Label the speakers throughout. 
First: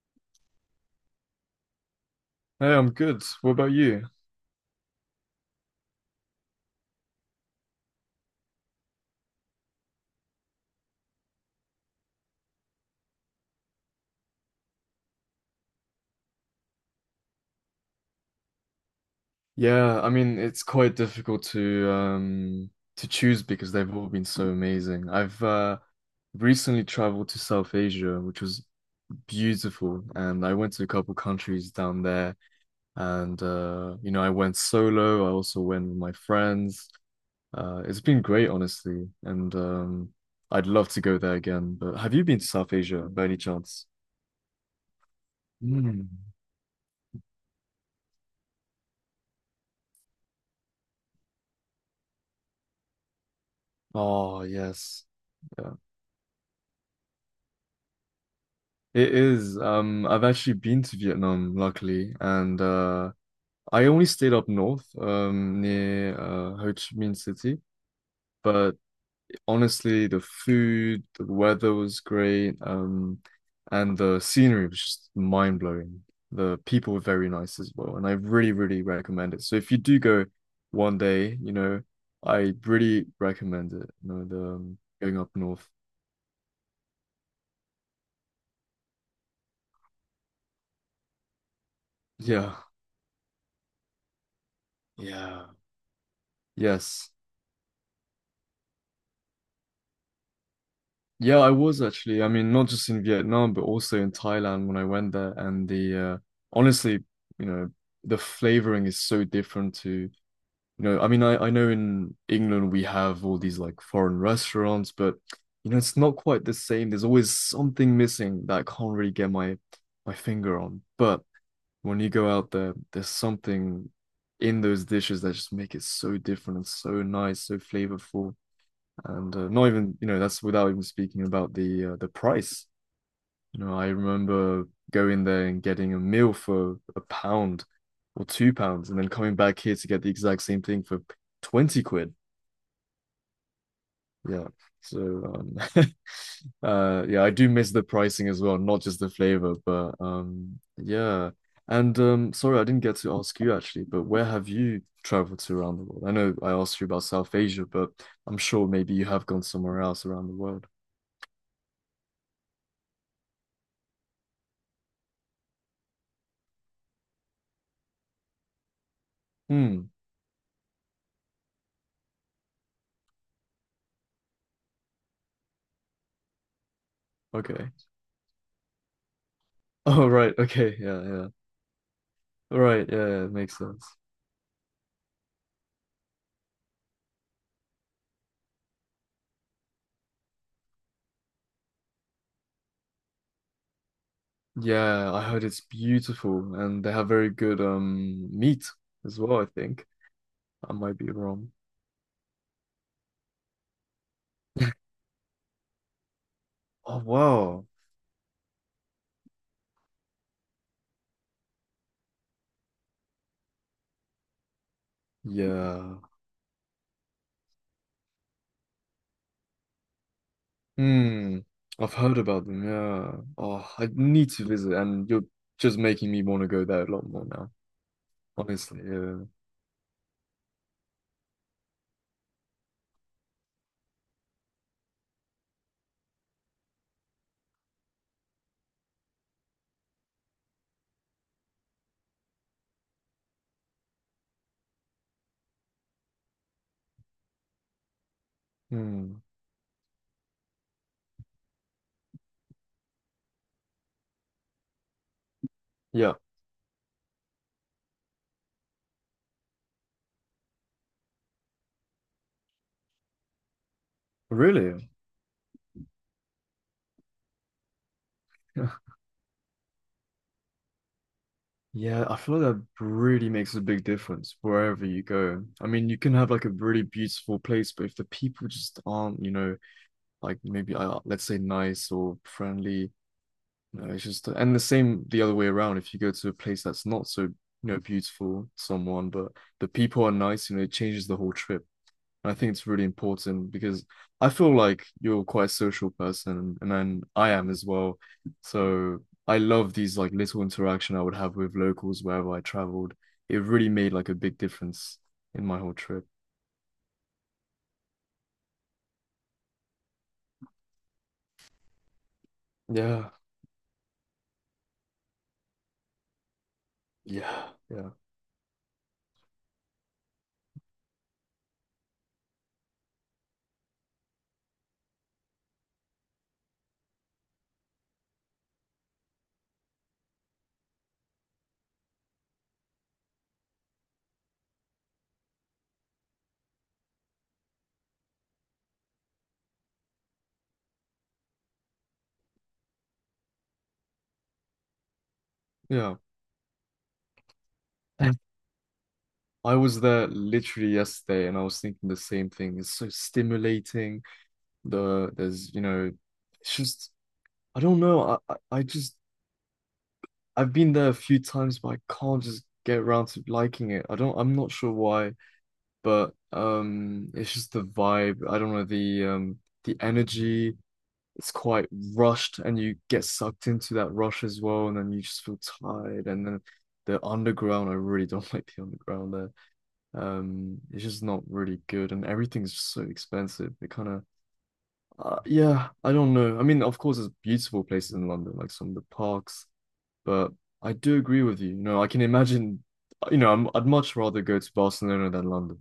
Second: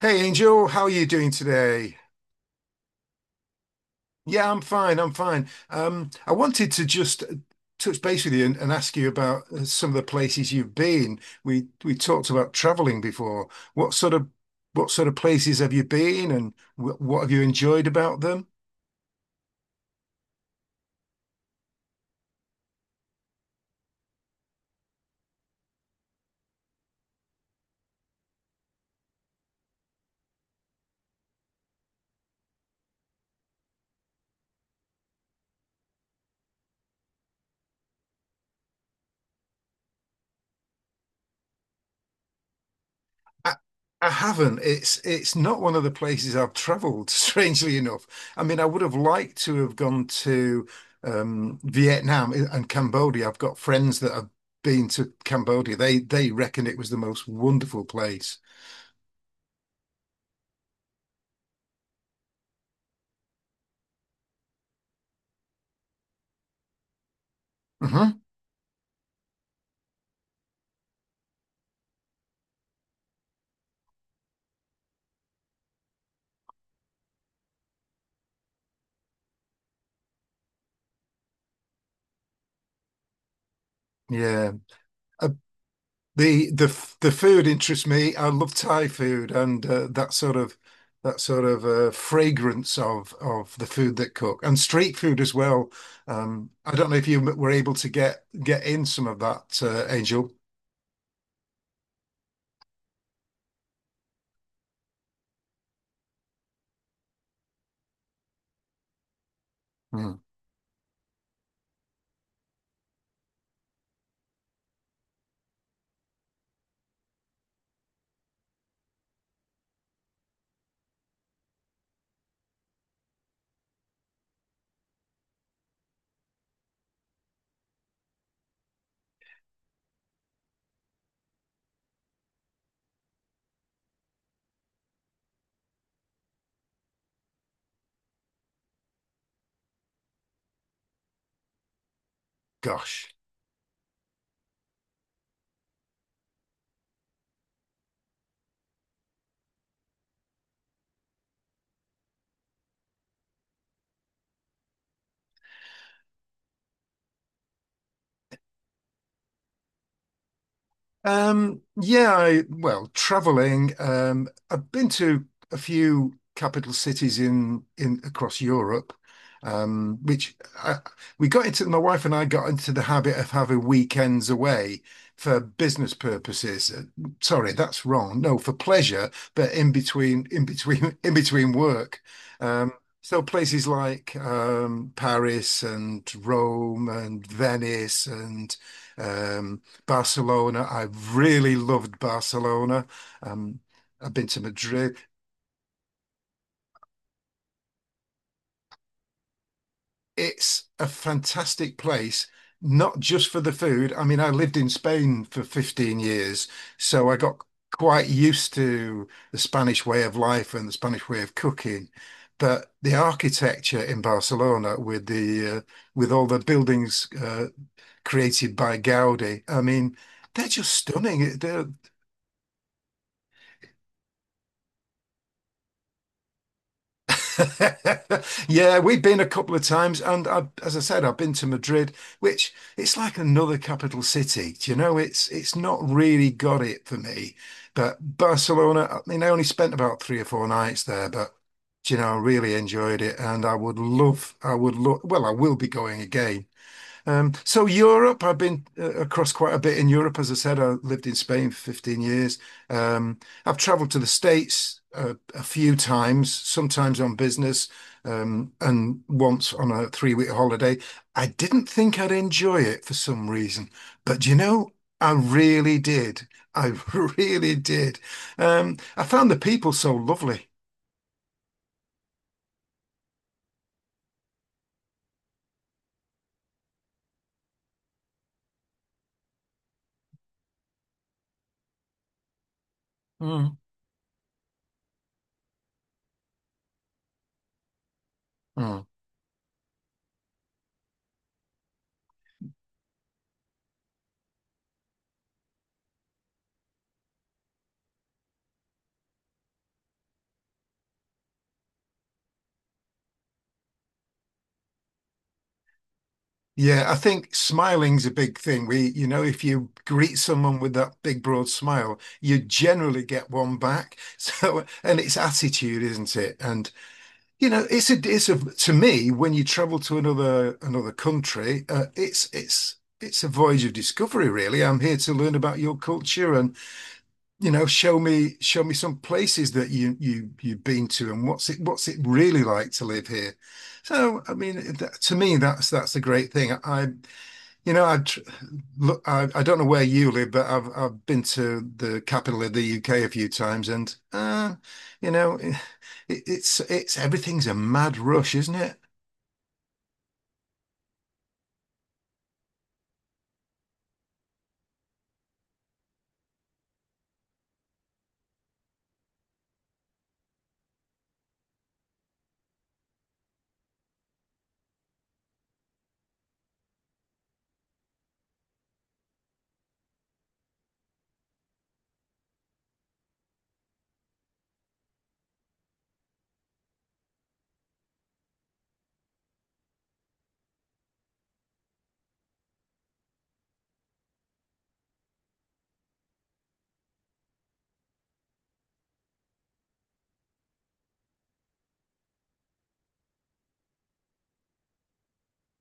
Speaker 1: Hey Angel, how are you doing today?
Speaker 2: Hey, I'm good. What about you?
Speaker 1: Yeah, I'm fine. I wanted to just touch base with you and ask you about some of the places you've been. We talked about traveling before. What sort of what sort of places have you been, and wh what have you enjoyed about them?
Speaker 2: Yeah, I mean, it's quite difficult to choose because they've all been so amazing. I've recently traveled to South Asia, which was beautiful, and I went to a couple countries down there and I went solo, I also went with my friends. It's been great, honestly, and I'd love to go there again. But have you been to South Asia by any
Speaker 1: I,
Speaker 2: chance?
Speaker 1: I haven't. It's not one of the
Speaker 2: Mm.
Speaker 1: places I've traveled, strangely enough. I mean, I would have liked to have gone to Vietnam and Cambodia. I've got friends that have
Speaker 2: Oh,
Speaker 1: been
Speaker 2: yes.
Speaker 1: to
Speaker 2: Yeah.
Speaker 1: Cambodia. They reckon it was the most wonderful place.
Speaker 2: It is. I've actually been to Vietnam, luckily, and I only stayed up north, near Ho Chi Minh City.
Speaker 1: Hmm.
Speaker 2: But honestly, the food, the weather was great, and the scenery was just mind blowing. The people were very nice as well, and I really, really recommend it. So if you do go one day, I really recommend it. You know, the
Speaker 1: Yeah.
Speaker 2: going up north.
Speaker 1: the the the food interests me. I love Thai food and that sort of
Speaker 2: Yeah.
Speaker 1: fragrance of the food that cook and street food as
Speaker 2: Yeah.
Speaker 1: well. I don't know if
Speaker 2: Yes.
Speaker 1: you were able to get in some of that, Angel.
Speaker 2: Yeah, I was actually. I mean, not just in Vietnam, but also in Thailand when I went there. And the honestly, you know, the flavoring is so different to, you
Speaker 1: Mm.
Speaker 2: know, I mean, I know in England we have all these like foreign restaurants, but you know, it's not quite the same. There's always something missing that I can't really get my finger on. But when you go out there, there's something in those dishes that just make it so different and so nice, so flavorful and not even you know that's without even speaking about the price. You know, I remember going there and getting a meal for a pound or £2, and then coming back here to get the exact same thing for twenty quid.
Speaker 1: Gosh.
Speaker 2: Yeah. So yeah, I do miss the pricing as well, not just the flavor, but yeah. And sorry, I didn't get to ask you actually, but where have you traveled to around the world? I know I asked you about South Asia, but I'm sure maybe you have gone somewhere else around the world.
Speaker 1: Yeah, well, traveling. I've been to a few capital cities in across Europe,
Speaker 2: Hmm.
Speaker 1: um, which I, we got into. My wife and I got into the habit of having weekends away for business purposes. Sorry,
Speaker 2: Okay.
Speaker 1: that's wrong. No, for pleasure, but
Speaker 2: Oh, right. Okay. Yeah,
Speaker 1: in
Speaker 2: yeah.
Speaker 1: between work. Um,
Speaker 2: Right. Yeah,
Speaker 1: so
Speaker 2: yeah, it makes
Speaker 1: places
Speaker 2: sense.
Speaker 1: like Paris and Rome and Venice and. Um, Barcelona. I've really loved Barcelona. Um, I've been to Madrid.
Speaker 2: Yeah, I heard it's beautiful and they have very good meat as well, I think.
Speaker 1: It's
Speaker 2: I
Speaker 1: a
Speaker 2: might be wrong.
Speaker 1: fantastic place, not just for the food. I mean, I lived in Spain for 15 years,
Speaker 2: Oh,
Speaker 1: so I got
Speaker 2: wow.
Speaker 1: quite used to the Spanish way of life and the Spanish way of cooking. But the architecture in Barcelona, with the
Speaker 2: Yeah.
Speaker 1: with all the buildings created by Gaudi, I mean, they're just stunning.
Speaker 2: Hmm.
Speaker 1: They're
Speaker 2: I've heard about them. Yeah. Oh, I need to visit and you're just making me want to go there a lot more now.
Speaker 1: yeah,
Speaker 2: Honestly.
Speaker 1: we've been
Speaker 2: Yeah.
Speaker 1: a couple of times, and as I said, I've been to Madrid, which it's like another capital city. Do you know, it's not really got it for me. But Barcelona, I mean, I only spent about three or four nights there, but do you know, I really enjoyed it, and I would love, well, I will be going again. So Europe, I've been
Speaker 2: Hmm.
Speaker 1: across quite a bit in Europe. As I said, I lived in Spain for 15 years. Um, I've traveled to the States a few
Speaker 2: Yeah.
Speaker 1: times, sometimes on business, and once on a three-week holiday. I didn't think I'd enjoy it for some reason, but do you know,
Speaker 2: Really?
Speaker 1: I really did. I really did. I found the people so lovely.
Speaker 2: Yeah, I feel like that really makes a big difference wherever you go. I mean, you can have like a really beautiful place, but if the people just aren't, you know, like maybe let's say nice or friendly,
Speaker 1: Mm.
Speaker 2: you know, it's just and the same the other way around. If you go to a place that's not so, you know, beautiful,
Speaker 1: Mm.
Speaker 2: someone, but the people are nice, you know, it changes the whole trip. And I think it's really important because I feel like you're quite a social person and then I am as well. So I love these like little interaction I would have with locals wherever I traveled. It really made like a big difference in my whole trip.
Speaker 1: Yeah, I think smiling's a big thing. You know, if you greet someone with that big broad smile, you generally
Speaker 2: Yeah.
Speaker 1: get one back. So, and it's attitude, isn't it? And you
Speaker 2: Yeah.
Speaker 1: know,
Speaker 2: Yeah.
Speaker 1: it's a, to me, when you travel to another country, it's a voyage of discovery, really. I'm here to learn about your culture and, you know, show me some places that you've been to and what's it really like to live here. So, I mean, that, to me, that's a great thing. I you know, I tr- Look, I don't know where you live, but I've been to the capital of the UK a few times, and you know,
Speaker 2: Yeah.
Speaker 1: it's everything's a mad
Speaker 2: And
Speaker 1: rush, isn't it?
Speaker 2: I was there literally yesterday and I was thinking the same thing. It's so stimulating. The there's, you know, it's just I don't know. I just I've been there a few times, but I can't just get around to liking it. I don't, I'm not sure why, but it's just the vibe. I don't know, the energy. It's quite rushed, and you get sucked into that rush as well, and then you just feel tired. And then the underground, I really don't like the underground there. It's just not really good, and everything's just so expensive. It kind of, yeah, I don't know. I mean, of course, there's beautiful places in London, like some of the parks but I do agree with you. You know, I can imagine, you know, I'm, I'd much rather go to Barcelona than London,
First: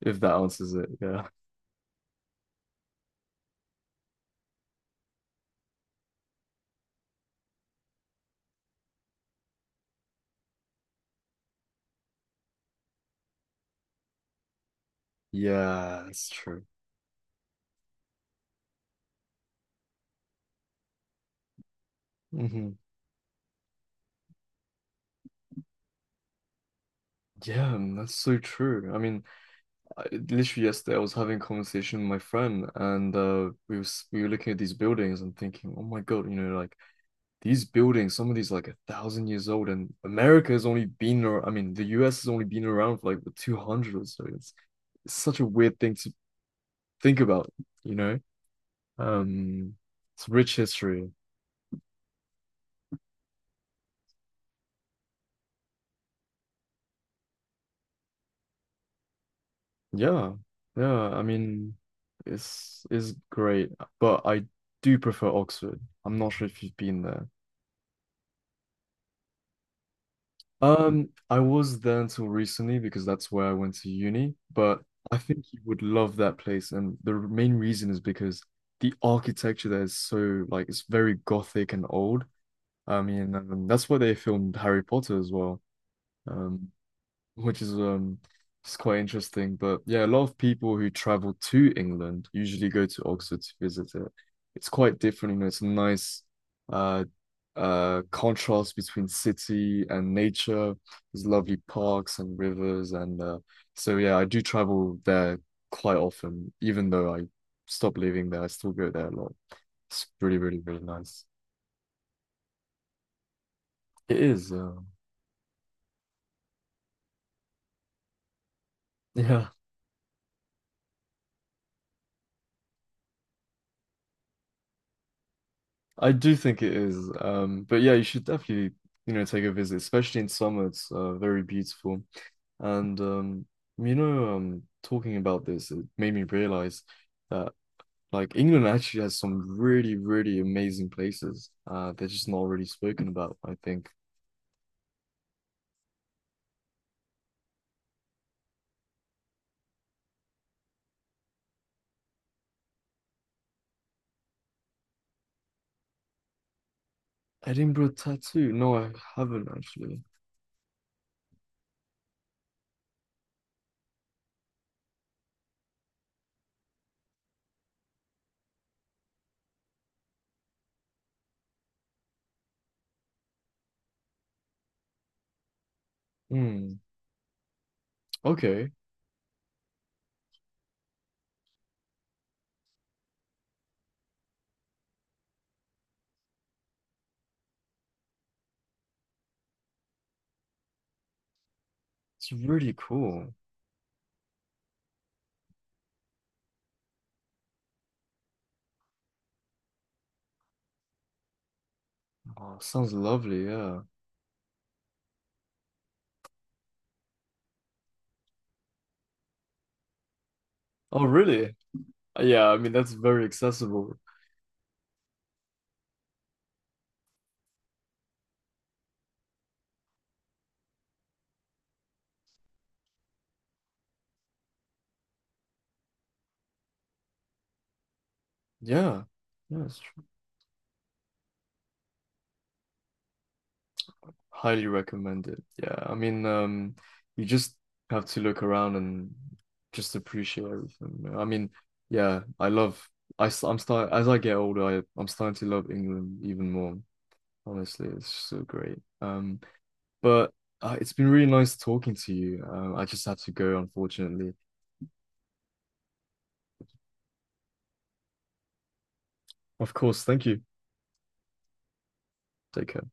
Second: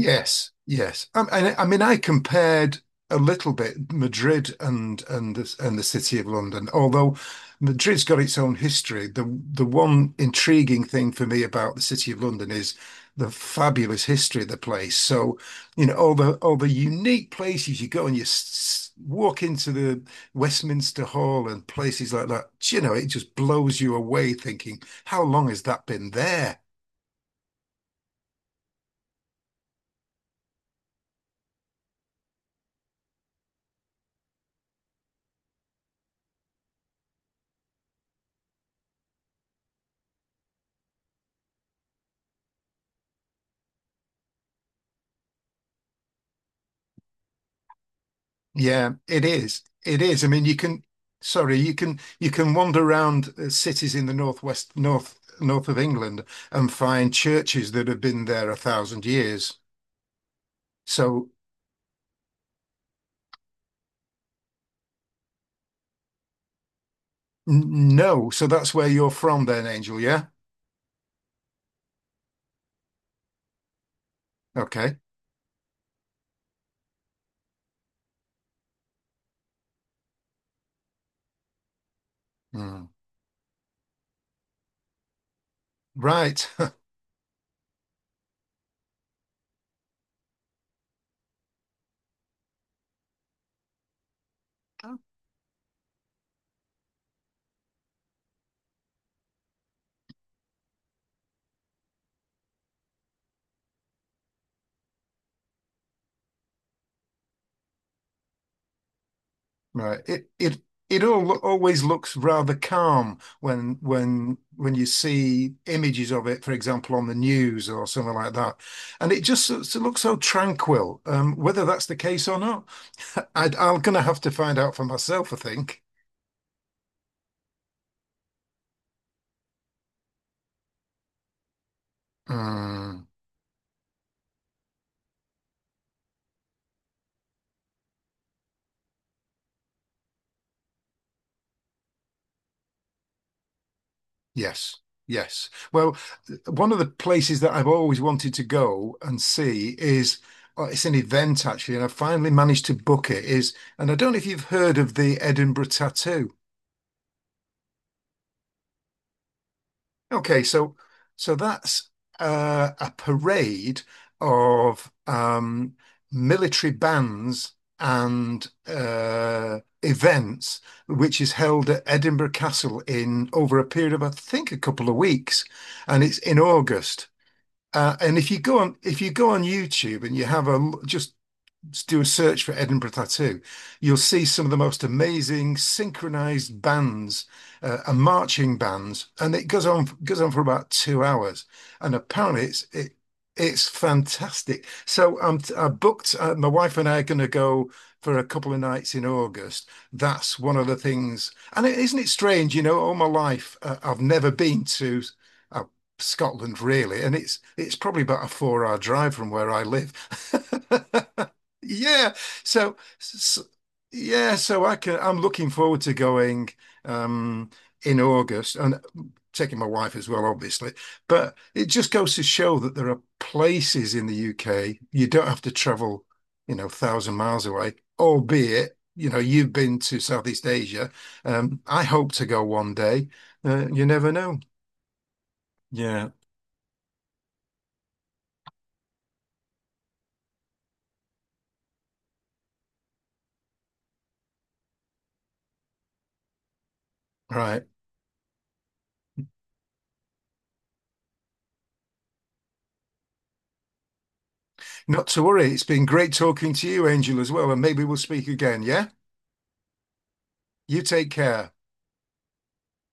Speaker 2: if that answers it.
Speaker 1: yes.
Speaker 2: Yeah.
Speaker 1: I mean, I compared a little bit Madrid and and the City of London. Although Madrid's got its own history, the one intriguing thing for me about the City of London is the fabulous history of the place. So, you know,
Speaker 2: Yeah, that's
Speaker 1: all
Speaker 2: true.
Speaker 1: the unique places you go and you walk into the Westminster Hall and places like that.
Speaker 2: Hmm.
Speaker 1: You know, it just blows you away thinking, how long has that been there?
Speaker 2: Yeah, man, that's so true. I mean, I, literally yesterday I was having a conversation with my friend, and we were looking at these buildings and thinking, oh my God, you know, like these buildings, some of these like a thousand years old, and America has only been, I mean, the U.S. has only been around for like the 200 or so. It's such a weird thing to think about, you know.
Speaker 1: Yeah, it is.
Speaker 2: Um,
Speaker 1: It is.
Speaker 2: it's
Speaker 1: I mean,
Speaker 2: rich history.
Speaker 1: sorry, you can wander around cities in the northwest, north of England and find churches that have been there a thousand years.
Speaker 2: Yeah, yeah. I
Speaker 1: So
Speaker 2: mean, it's great, but I do prefer Oxford. I'm not sure if you've been there.
Speaker 1: no, so that's where you're from then, Angel, yeah?
Speaker 2: I was there until recently because that's where I went to uni, but
Speaker 1: Okay.
Speaker 2: I think you would love that place, and the main reason is because the architecture there is so like it's very gothic and old.
Speaker 1: Hmm.
Speaker 2: I mean, that's where they filmed Harry Potter as well.
Speaker 1: Right.
Speaker 2: Um, which is it's quite interesting. But yeah, a lot of people who travel to England usually go to Oxford to visit it. It's quite different, you know, it's a nice uh contrast between city and nature. There's lovely parks and rivers and so yeah, I do travel there quite often, even though I stopped living there, I still go there a lot.
Speaker 1: Right.
Speaker 2: It's really, really, really
Speaker 1: It
Speaker 2: nice.
Speaker 1: all always looks rather calm when
Speaker 2: It is,
Speaker 1: you see images of it, for example, on the news or something like that, and it just
Speaker 2: yeah.
Speaker 1: sort of looks so tranquil. Whether that's the case or not, I'm gonna have to find out for myself, I think.
Speaker 2: I do think it is. But yeah, you should definitely, you know, take a visit, especially in summer. It's very beautiful. And
Speaker 1: Mm,
Speaker 2: you know, talking about this, it made me realize that like England actually has some really, really amazing places. They're just not really spoken about, I think.
Speaker 1: yes, yes. Well, one of the places that I've always wanted to go and see is. Oh, it's an event actually, and I finally managed to book it. Is and I don't know if you've heard of the Edinburgh Tattoo.
Speaker 2: Edinburgh Tattoo. No, I haven't actually.
Speaker 1: Okay, so that's a parade of military bands and events, which is held at Edinburgh Castle in over a period of I think a couple of weeks, and it's in
Speaker 2: Hmm.
Speaker 1: August. And
Speaker 2: Okay.
Speaker 1: if you go on YouTube and you have just do a search for Edinburgh Tattoo, you'll see some of the most amazing synchronized bands and marching bands, and it goes on goes on for about 2 hours. And
Speaker 2: It's
Speaker 1: apparently,
Speaker 2: really cool.
Speaker 1: it's fantastic. So I booked. My wife and I are going to go for a couple of nights in August. That's one of the things. And isn't it strange?
Speaker 2: Oh,
Speaker 1: You know,
Speaker 2: sounds
Speaker 1: all my
Speaker 2: lovely,
Speaker 1: life
Speaker 2: yeah.
Speaker 1: I've never been to. Uh, Scotland, really, and it's probably about a four-hour drive from where I live.
Speaker 2: Oh, really?
Speaker 1: Yeah.
Speaker 2: Yeah, I mean
Speaker 1: So,
Speaker 2: that's very
Speaker 1: s
Speaker 2: accessible.
Speaker 1: yeah, so I'm looking forward to going um in August and taking my wife as well, obviously. But it just goes to show that there are places in the UK you don't have to travel, you know, thousand miles away, albeit,
Speaker 2: Yeah.
Speaker 1: you know, you've been
Speaker 2: Yes.
Speaker 1: to Southeast Asia. I hope to go one day. You never know.
Speaker 2: Highly recommend it. Yeah, I
Speaker 1: Yeah.
Speaker 2: mean, you just have to look around and just appreciate everything. You know. I mean, yeah, I love. I'm start as I get older. I'm starting to love England even more.
Speaker 1: Right.
Speaker 2: Honestly, it's so great. But it's been really nice talking to you. I just have to go, unfortunately.
Speaker 1: Not to worry. It's been great talking to you, Angel, as well, and maybe we'll speak again, yeah?
Speaker 2: Of course, thank you.
Speaker 1: You take care.
Speaker 2: Take care.